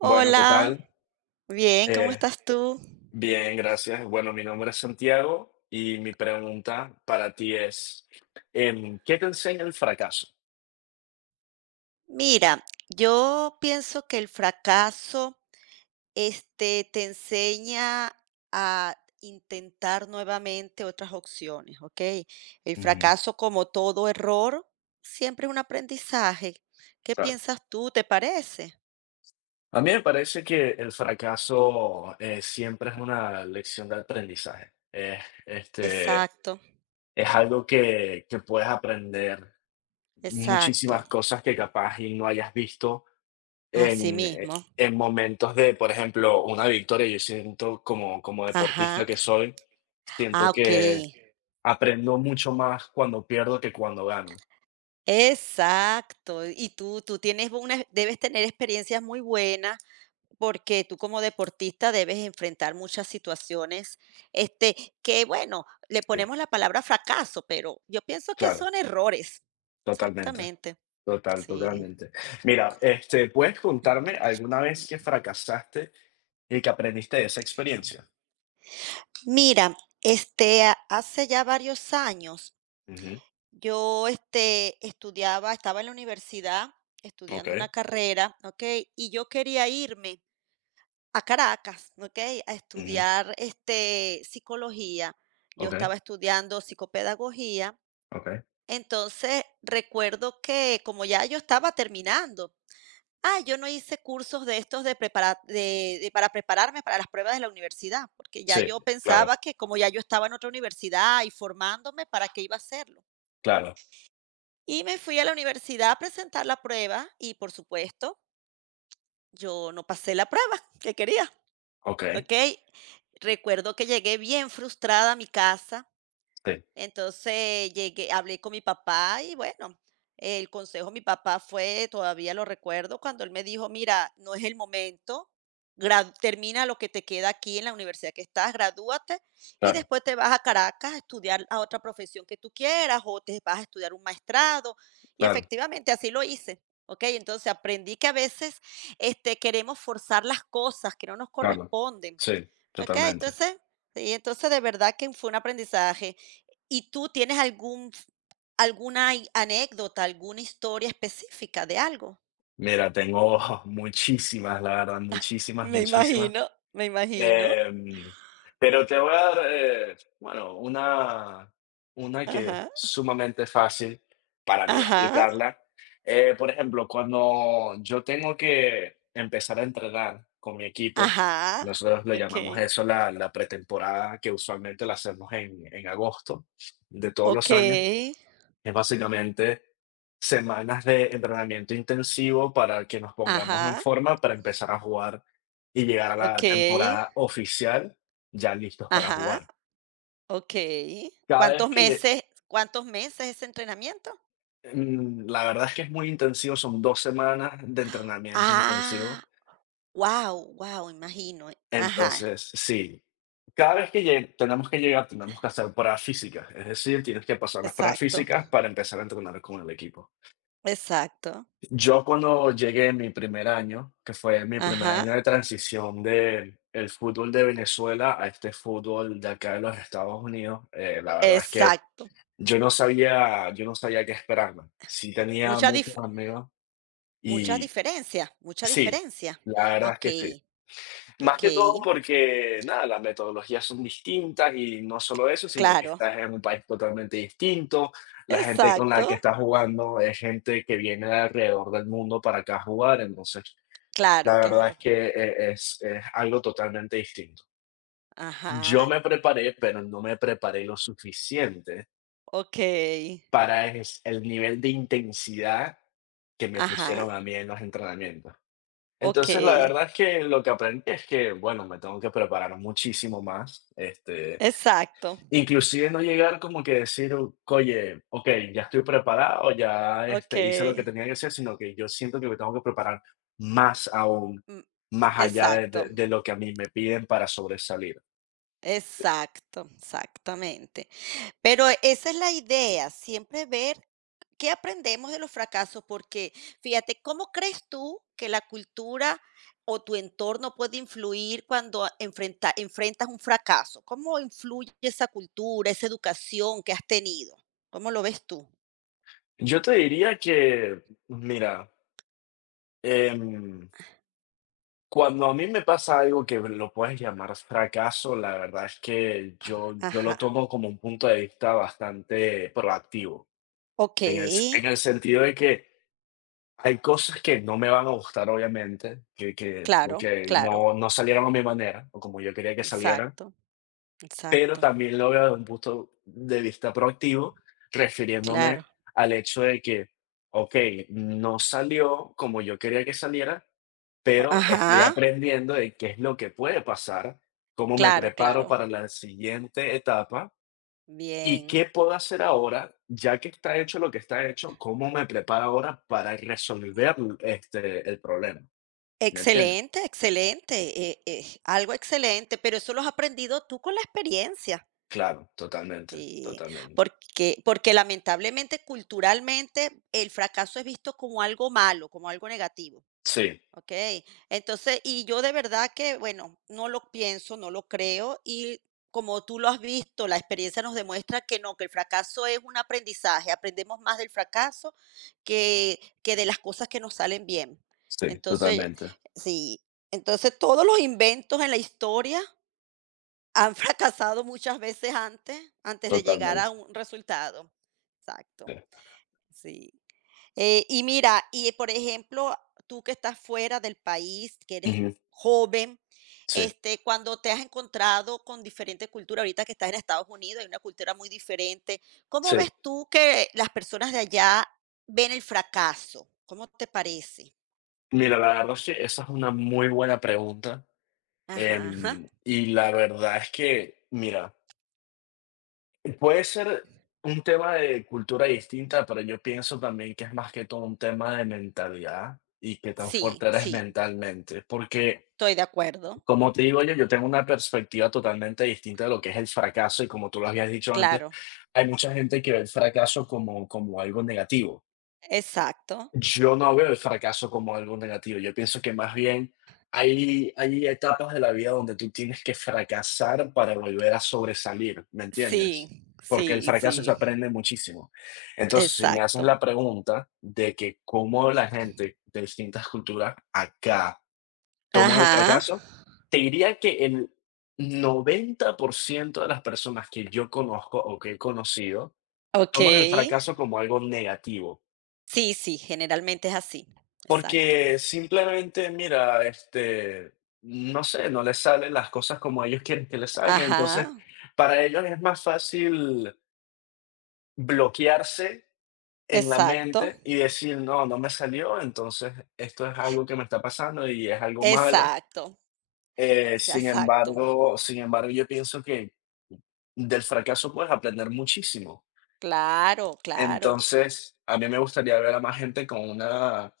Bueno, ¿qué tal? bien, ¿cómo Eh, estás tú? bien, gracias. Bueno, mi nombre es Santiago y mi pregunta para ti es, ¿qué te enseña el fracaso? Mira, yo pienso que el fracaso, te enseña a intentar nuevamente otras opciones, ¿ok? El Ujú. fracaso, como todo error, siempre es un aprendizaje. ¿Qué Claro. piensas tú? ¿Te parece? A mí me parece que el fracaso siempre es una lección de aprendizaje. Es, este, Exacto, es algo que, puedes aprender exacto. muchísimas cosas que capaz y no hayas visto. Así En eh, mismo. en momentos de, por ejemplo, una victoria, yo siento como deportista Ajá. que soy, siento Ah, ok. que aprendo mucho más cuando pierdo que cuando gano. Exacto. Y tú tienes una debes tener experiencias muy buenas, porque tú como deportista debes enfrentar muchas situaciones, este, que bueno, le Sí, ponemos la palabra fracaso, pero yo pienso que claro, son errores. totalmente, Exactamente, sí. totalmente. Mira, ¿puedes contarme alguna vez que fracasaste y que aprendiste de esa experiencia? Mira, ha hace ya varios años, Ujú, yo, estudiaba estaba en la universidad estudiando una okey, carrera, ¿ok? Y yo quería irme a Caracas, ¿okey? A ujú, estudiar, psicología. Yo okey, estaba estudiando psicopedagogía. okey. Entonces, recuerdo que como ya yo estaba terminando, yo no hice cursos de estos de prepara de para prepararme para las pruebas de la universidad, porque ya Sí, yo claro, pensaba que como ya yo estaba en otra universidad y formándome, ¿para qué iba a hacerlo? claro, Y me fui a la universidad a presentar la prueba y, por supuesto, yo no pasé la prueba que quería. okey, Ok, recuerdo que llegué bien frustrada a mi casa, sí, entonces llegué hablé con mi papá y bueno, el consejo de mi papá fue, todavía lo recuerdo, cuando él me dijo: "Mira, no es el momento, grad termina lo que te queda aquí en la universidad que estás, gradúate y claro, después te vas a Caracas a estudiar a otra profesión que tú quieras o te vas a estudiar un maestrado". Y claro, efectivamente así lo hice. Ok, entonces aprendí que a veces, queremos forzar las cosas que no nos claro. corresponden. Sí, Okey, totalmente. entonces sí, entonces de verdad que fue un aprendizaje. ¿Y tú tienes algún alguna i anécdota, alguna historia específica de algo? Mira, tengo muchísimas, la verdad, muchísimas, Me muchísimas. imagino, me imagino. Em, pero te voy a dar, bueno, una, que es Ajá, sumamente fácil para mí ajá, explicarla. Por ejemplo, cuando yo tengo que empezar a entrenar con mi equipo, ajá. nosotros le llamamos Okey, eso la pretemporada, que usualmente la hacemos en, agosto de todos los años. okey, Es básicamente semanas de entrenamiento intensivo para que nos pongamos en ajá. forma para empezar a jugar y llegar a la Okey, temporada oficial ya listos para ajá. jugar. Okey. Cada vez que lle Cuántos meses ese entrenamiento? mm, la verdad es que es muy intensivo, son 2 semanas de entrenamiento Ah, intensivo. wow, wow. Imagino. Ajá. Entonces, sí, cada vez que lle tenemos que llegar, tenemos que hacer pruebas físicas, es decir, tienes que pasar las pruebas Exacto, físicas para empezar a entrenar con el equipo. exacto. Yo cuando llegué en mi primer año, que fue mi primer Ajá. año de transición del el fútbol de Venezuela a este fútbol de acá de los Estados Unidos, la verdad es que Exacto. Yo no sabía qué esperarme. Sí tenía Mucha muchos dif amigos mucha y diferencia, mucha sí, diferencia. la Ah, verdad es que sí. okey, Más que todo okey, porque, nada, las metodologías son distintas y no solo eso, sino que claro. estás en un país totalmente distinto. La gente con la que Exacto. estás jugando es gente que viene de alrededor del mundo para acá a jugar, entonces la Claro, verdad es claro. que es algo totalmente distinto. Yo Ajá, me preparé, pero no me preparé lo suficiente okey. para es el nivel de intensidad que me Ajá, pusieron a mí en los entrenamientos. Entonces, la okey. verdad es que lo que aprendí es que, bueno, me tengo que preparar muchísimo más. Exacto. Inclusive no llegar como que decir: "Oye, okey, ya estoy preparado, ya, hice lo que Okey. tenía que hacer", sino que yo siento que me tengo que preparar más aún, Mm, más allá de de exacto. de lo que a mí me piden para sobresalir. Exacto, exactamente. Pero esa es la idea, siempre ver qué aprendemos de los fracasos, porque fíjate, ¿cómo crees tú que la cultura o tu entorno puede influir cuando enfrenta- enfrentas un fracaso? ¿Cómo influye esa cultura, esa educación que has tenido? ¿Cómo lo ves tú? Yo te diría que, mira, em Cuando a mí me pasa algo que lo puedes llamar fracaso, la verdad es que yo lo Ajá. tomo como un punto de vista bastante proactivo, Ok, en el sentido de que hay cosas que no me van a gustar, obviamente, o claro, que claro, no salieron a mi manera o como yo quería que salieran, exacto, pero exacto, también lo veo desde un punto de vista proactivo, claro. refiriéndome al hecho de que, okey, no salió como yo quería que saliera, pero estoy Ajá, aprendiendo de qué es lo que puede pasar, cómo me claro, preparo claro. para la siguiente etapa y qué Bien. puedo hacer ahora, ya que está hecho lo que está hecho, cómo me preparo ahora para resolver, el problema, ¿me entiendes? Excelente, excelente, algo excelente, pero eso lo has aprendido tú con la experiencia, Claro, totalmente, eh, totalmente. porque porque lamentablemente, culturalmente, el fracaso es visto como algo malo, como algo negativo. Sí, Okey. Entonces, y yo de verdad que, bueno, no lo pienso, no lo creo, y como tú lo has visto, la experiencia nos demuestra que no, que el fracaso es un aprendizaje, aprendemos más del fracaso que de las cosas que nos salen bien. sí, Entonces, totalmente, sí, entonces todos los inventos en la historia han fracasado muchas veces antes, antes de llegar totalmente, a un resultado. Exacto, sí. sí. Y mira, y por ejemplo, tú que estás fuera del país, que eres Ujú, joven, sí, cuando te has encontrado con diferentes culturas, ahorita que estás en Estados Unidos, hay una cultura muy diferente. ¿Cómo ves sí. tú que las personas de allá ven el fracaso? ¿Cómo te parece? Mira, la verdad es que esa es una muy buena pregunta. Ajá, ajá. Y la verdad es que, mira, puede ser un tema de cultura distinta, pero yo pienso también que es más que todo un tema de mentalidad y qué tan Sí, fuerte eres sí, mentalmente. Porque, estoy de acuerdo. como te digo yo, yo tengo una perspectiva totalmente distinta de lo que es el fracaso y como tú lo habías dicho antes, Claro, hay mucha gente que ve el fracaso como algo negativo. exacto. Yo no veo el fracaso como algo negativo. Yo pienso que más bien hay etapas de la vida donde tú tienes que fracasar para volver a sobresalir, ¿me entiendes? Sí, Porque el sí, fracaso se sí, aprende muchísimo. Entonces, si me haces exacto. la pregunta de que cómo la gente de distintas culturas acá toma el Ajá, fracaso, te diría que el 90% de las personas que yo conozco o que he conocido ok. toman el fracaso como algo negativo. Sí, sí, generalmente es así. Exacto. Porque simplemente, mira, no sé, no les salen las cosas como ellos quieren que les salgan. Ajá, Entonces, para ellos es más fácil bloquearse en la exacto, mente y decir, no, no me salió, entonces esto es algo que me está pasando y es algo malo. exacto, Eh, sí, sin exacto. embargo, sin embargo, yo pienso que del fracaso puedes aprender muchísimo. Claro, claro. Entonces, a mí me gustaría ver a más gente con una,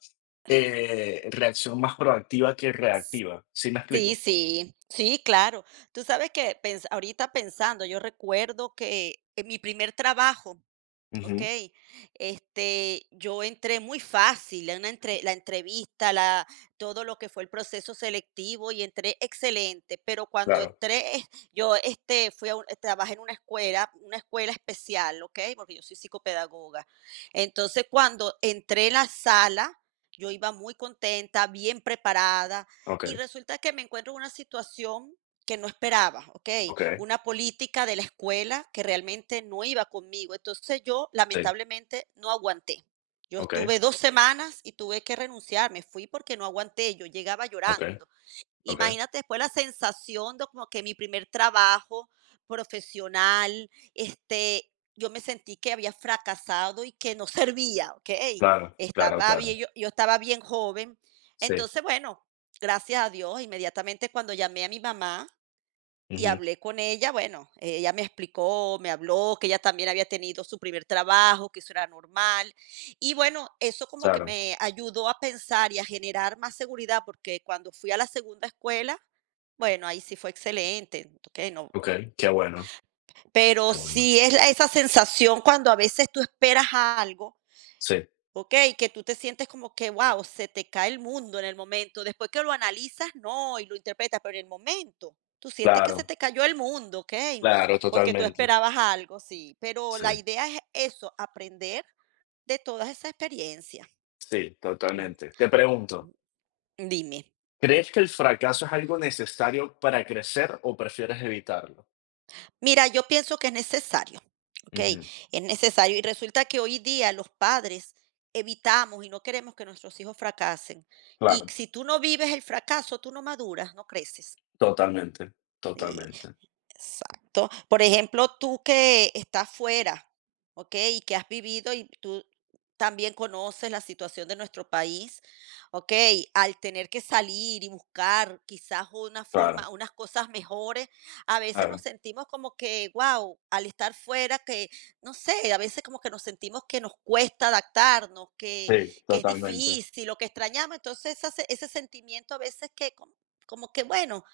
reacción más proactiva que reactiva, ¿sí me Sí, explico? sí, sí, claro. Tú sabes que pens ahorita pensando, yo recuerdo que en mi primer trabajo Ujú, okey. Yo entré muy fácil en una entre la entrevista, la todo lo que fue el proceso selectivo y entré excelente, pero cuando claro, entré, yo, fui a un trabajé en una escuela especial, ¿okey? Porque yo soy psicopedagoga. Entonces, cuando entré en la sala, yo iba muy contenta, bien preparada, y okey, resulta que me encuentro en una situación que no esperaba, ¿okey? okey, Una política de la escuela que realmente no iba conmigo. Entonces yo sí, lamentablemente no aguanté. Yo okey, estuve dos semanas y tuve que renunciar, me fui porque no aguanté, yo llegaba okey, llorando. okey, Imagínate después la sensación de como que mi primer trabajo profesional, yo me sentí que había fracasado y que no servía, ¿ok? claro, claro, Estaba claro, bien, yo estaba bien joven. sí, Entonces, bueno, gracias a Dios, inmediatamente cuando llamé a mi mamá, y ujú, hablé con ella, bueno, ella me explicó, me habló que ella también había tenido su primer trabajo, que eso era normal. Y bueno, eso como que claro, me ayudó a pensar y a generar más seguridad, porque cuando fui a la segunda escuela, bueno, ahí sí fue excelente, ok, no. okey, Pero qué bueno, sí es la- esa sensación cuando a veces tú esperas algo sí, okey, que tú te sientes como que, wow, se te cae el mundo en el momento. Después que lo analizas, no, y lo interpretas, pero en el momento, tú sientes que se claro, te cayó el mundo, okey, claro, porque tú totalmente, esperabas algo, sí, pero sí, la idea es eso, aprender de todas esas experiencias. sí, Mm, totalmente. Te pregunto, dime. ¿crees que el fracaso es algo necesario para crecer o prefieres evitarlo? Mira, yo pienso que es necesario, okey, Ujú, es necesario, y resulta que hoy día los padres evitamos y no queremos que nuestros hijos fracasen, y claro. si tú no vives el fracaso, tú no maduras, no creces. Totalmente, Sí, totalmente. exacto. Por ejemplo, tú que estás fuera, ¿okey? Y que has vivido y tú también conoces la situación de nuestro país, ¿okey? Al tener que salir y buscar quizás una Claro, forma unas cosas mejores, a veces nos claro. sentimos como que, wow al estar fuera que, no sé, a veces como que nos sentimos que nos cuesta adaptarnos, Sí, que es totalmente. difícil o que extrañamos. Entonces, esa se ese sentimiento a veces que como como que, bueno,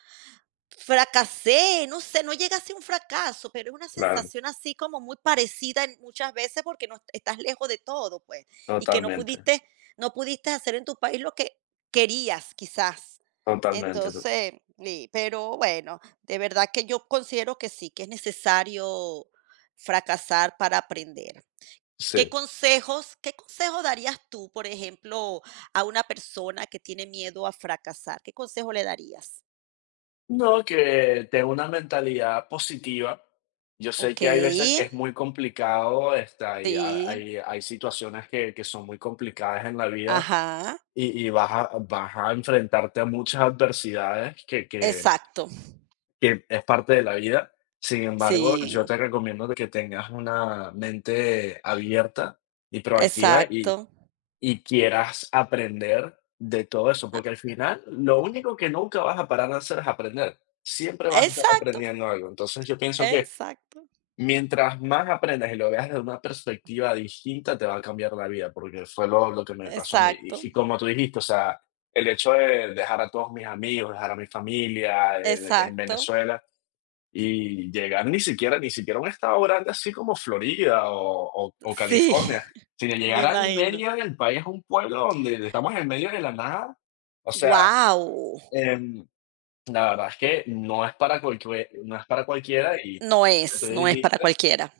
fracasé, no sé, no llega a ser un fracaso, pero es una Claro, sensación así como muy parecida en muchas veces porque no est- estás lejos de todo, pues, y que no totalmente, pudiste no pudiste hacer en tu país lo que querías, quizás. totalmente. Entonces, y pero bueno, de verdad que yo considero que sí, que es necesario fracasar para aprender. ¿Qué Sí. consejos qué consejo darías tú, por ejemplo, a una persona que tiene miedo a fracasar? ¿Qué consejo le darías? No, que tengo una mentalidad positiva. Yo sé que hay Okey. veces que es muy complicado, hay, Sí, hay, hay situaciones que son muy complicadas en la vida ajá, y, vas a, enfrentarte a muchas adversidades que, que, exacto, que es parte de la vida. Sin embargo, yo sí, te recomiendo de que tengas una mente abierta y proactiva exacto, y quieras aprender de todo eso, porque al final lo único que nunca vas a parar de hacer es aprender. Siempre vas a estar exacto, aprendiendo algo. Entonces, yo pienso que exacto, mientras más aprendas y lo veas desde una perspectiva distinta, te va a cambiar la vida, porque fue lo que me pasó a mí. exacto, Y como tú dijiste, o sea, el hecho de dejar a todos mis amigos, dejar a mi familia en exacto, Venezuela y llegar ni siquiera ni siquiera a un estado grande así como Florida o sí, California, sino me llegar al imagino. medio del país, a un pueblo donde estamos en medio de la nada. O sea, Wow, em, la verdad es que no es para cualquiera y no es, no es para cualquiera,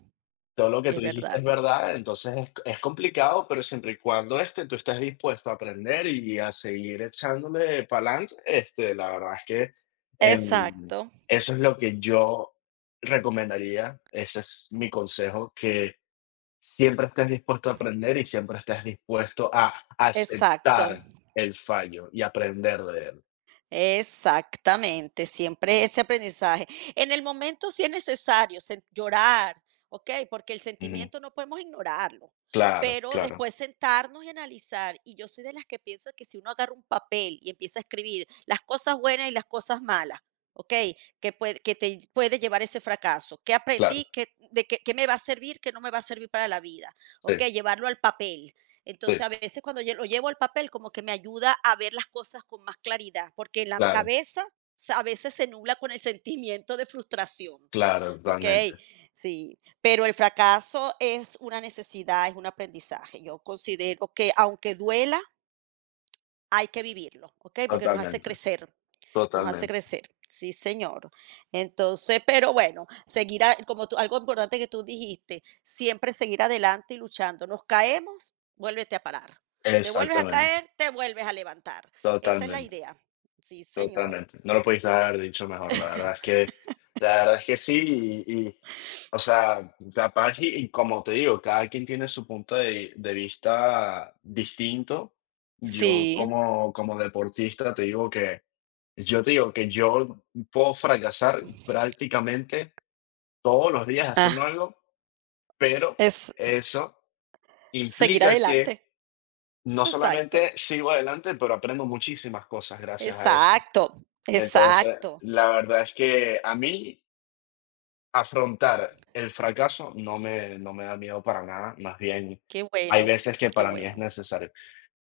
todo lo que tú es dijiste es verdad. verdad, entonces es complicado, pero siempre y cuando, tú estés dispuesto a aprender y a seguir echándole pa'lante, la verdad es que, em, Exacto, eso es lo que yo recomendaría, ese es mi consejo, que siempre estés dispuesto a aprender y siempre estés dispuesto a exacto. aceptar el fallo y aprender de él. Exactamente, siempre ese aprendizaje. En el momento sí es necesario sen- llorar, ¿ok? Porque el Ujú. sentimiento no podemos ignorarlo, Claro, pero claro, después sentarnos y analizar. Y yo soy de las que pienso que si uno agarra un papel y empieza a escribir las cosas buenas y las cosas malas, ¿ok? Que, puede, que te puede llevar ese fracaso. ¿Qué claro. aprendí? ¿Qué, de qué, qué me va a servir? ¿Qué no me va a servir para la vida? ¿Ok? Sí, Llevarlo al papel. sí, Entonces, a veces cuando yo lo llevo al papel, como que me ayuda a ver las cosas con más claridad, porque en la claro, cabeza sa- a veces se nubla con el sentimiento de frustración, claro, ¿ok? totalmente, Sí, pero el fracaso es una necesidad, es un aprendizaje. Yo considero que aunque duela, hay que vivirlo, ¿ok? Porque nos hace totalmente, crecer, nos hace totalmente. crecer. Sí, señor. Entonces, pero bueno, seguir a como tú algo importante que tú dijiste, siempre seguir adelante y luchando. Nos caemos, vuélvete a parar. Te vuelves a Exactamente, caer, te vuelves a levantar. Esa es la totalmente, idea. Sí, señor. totalmente. No lo pudiste haber dicho mejor, la verdad es que la verdad es que sí, y, o sea, capaz y como te digo, cada quien tiene su punto de vista distinto. Yo Sí, como deportista te digo que yo te digo que yo puedo fracasar prácticamente todos los días haciendo ah, algo, pero es eso seguir implica que adelante. no Exacto, solamente sigo adelante, pero aprendo muchísimas cosas gracias a eso. exacto, Entonces, exacto. la verdad es que a mí afrontar el fracaso no me da miedo para nada, más bien Qué hay bueno, veces que qué para mí es bueno, necesario.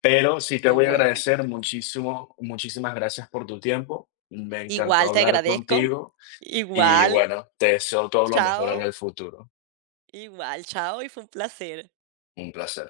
Pero sí te qué voy a bueno. agradecer muchísimo, muchísimas gracias por tu tiempo. Me encantó Igual te hablar agradezco. contigo y Igual, bueno, te deseo todo lo mejor en chao. el futuro. Igual, chao, y fue un placer. Un placer.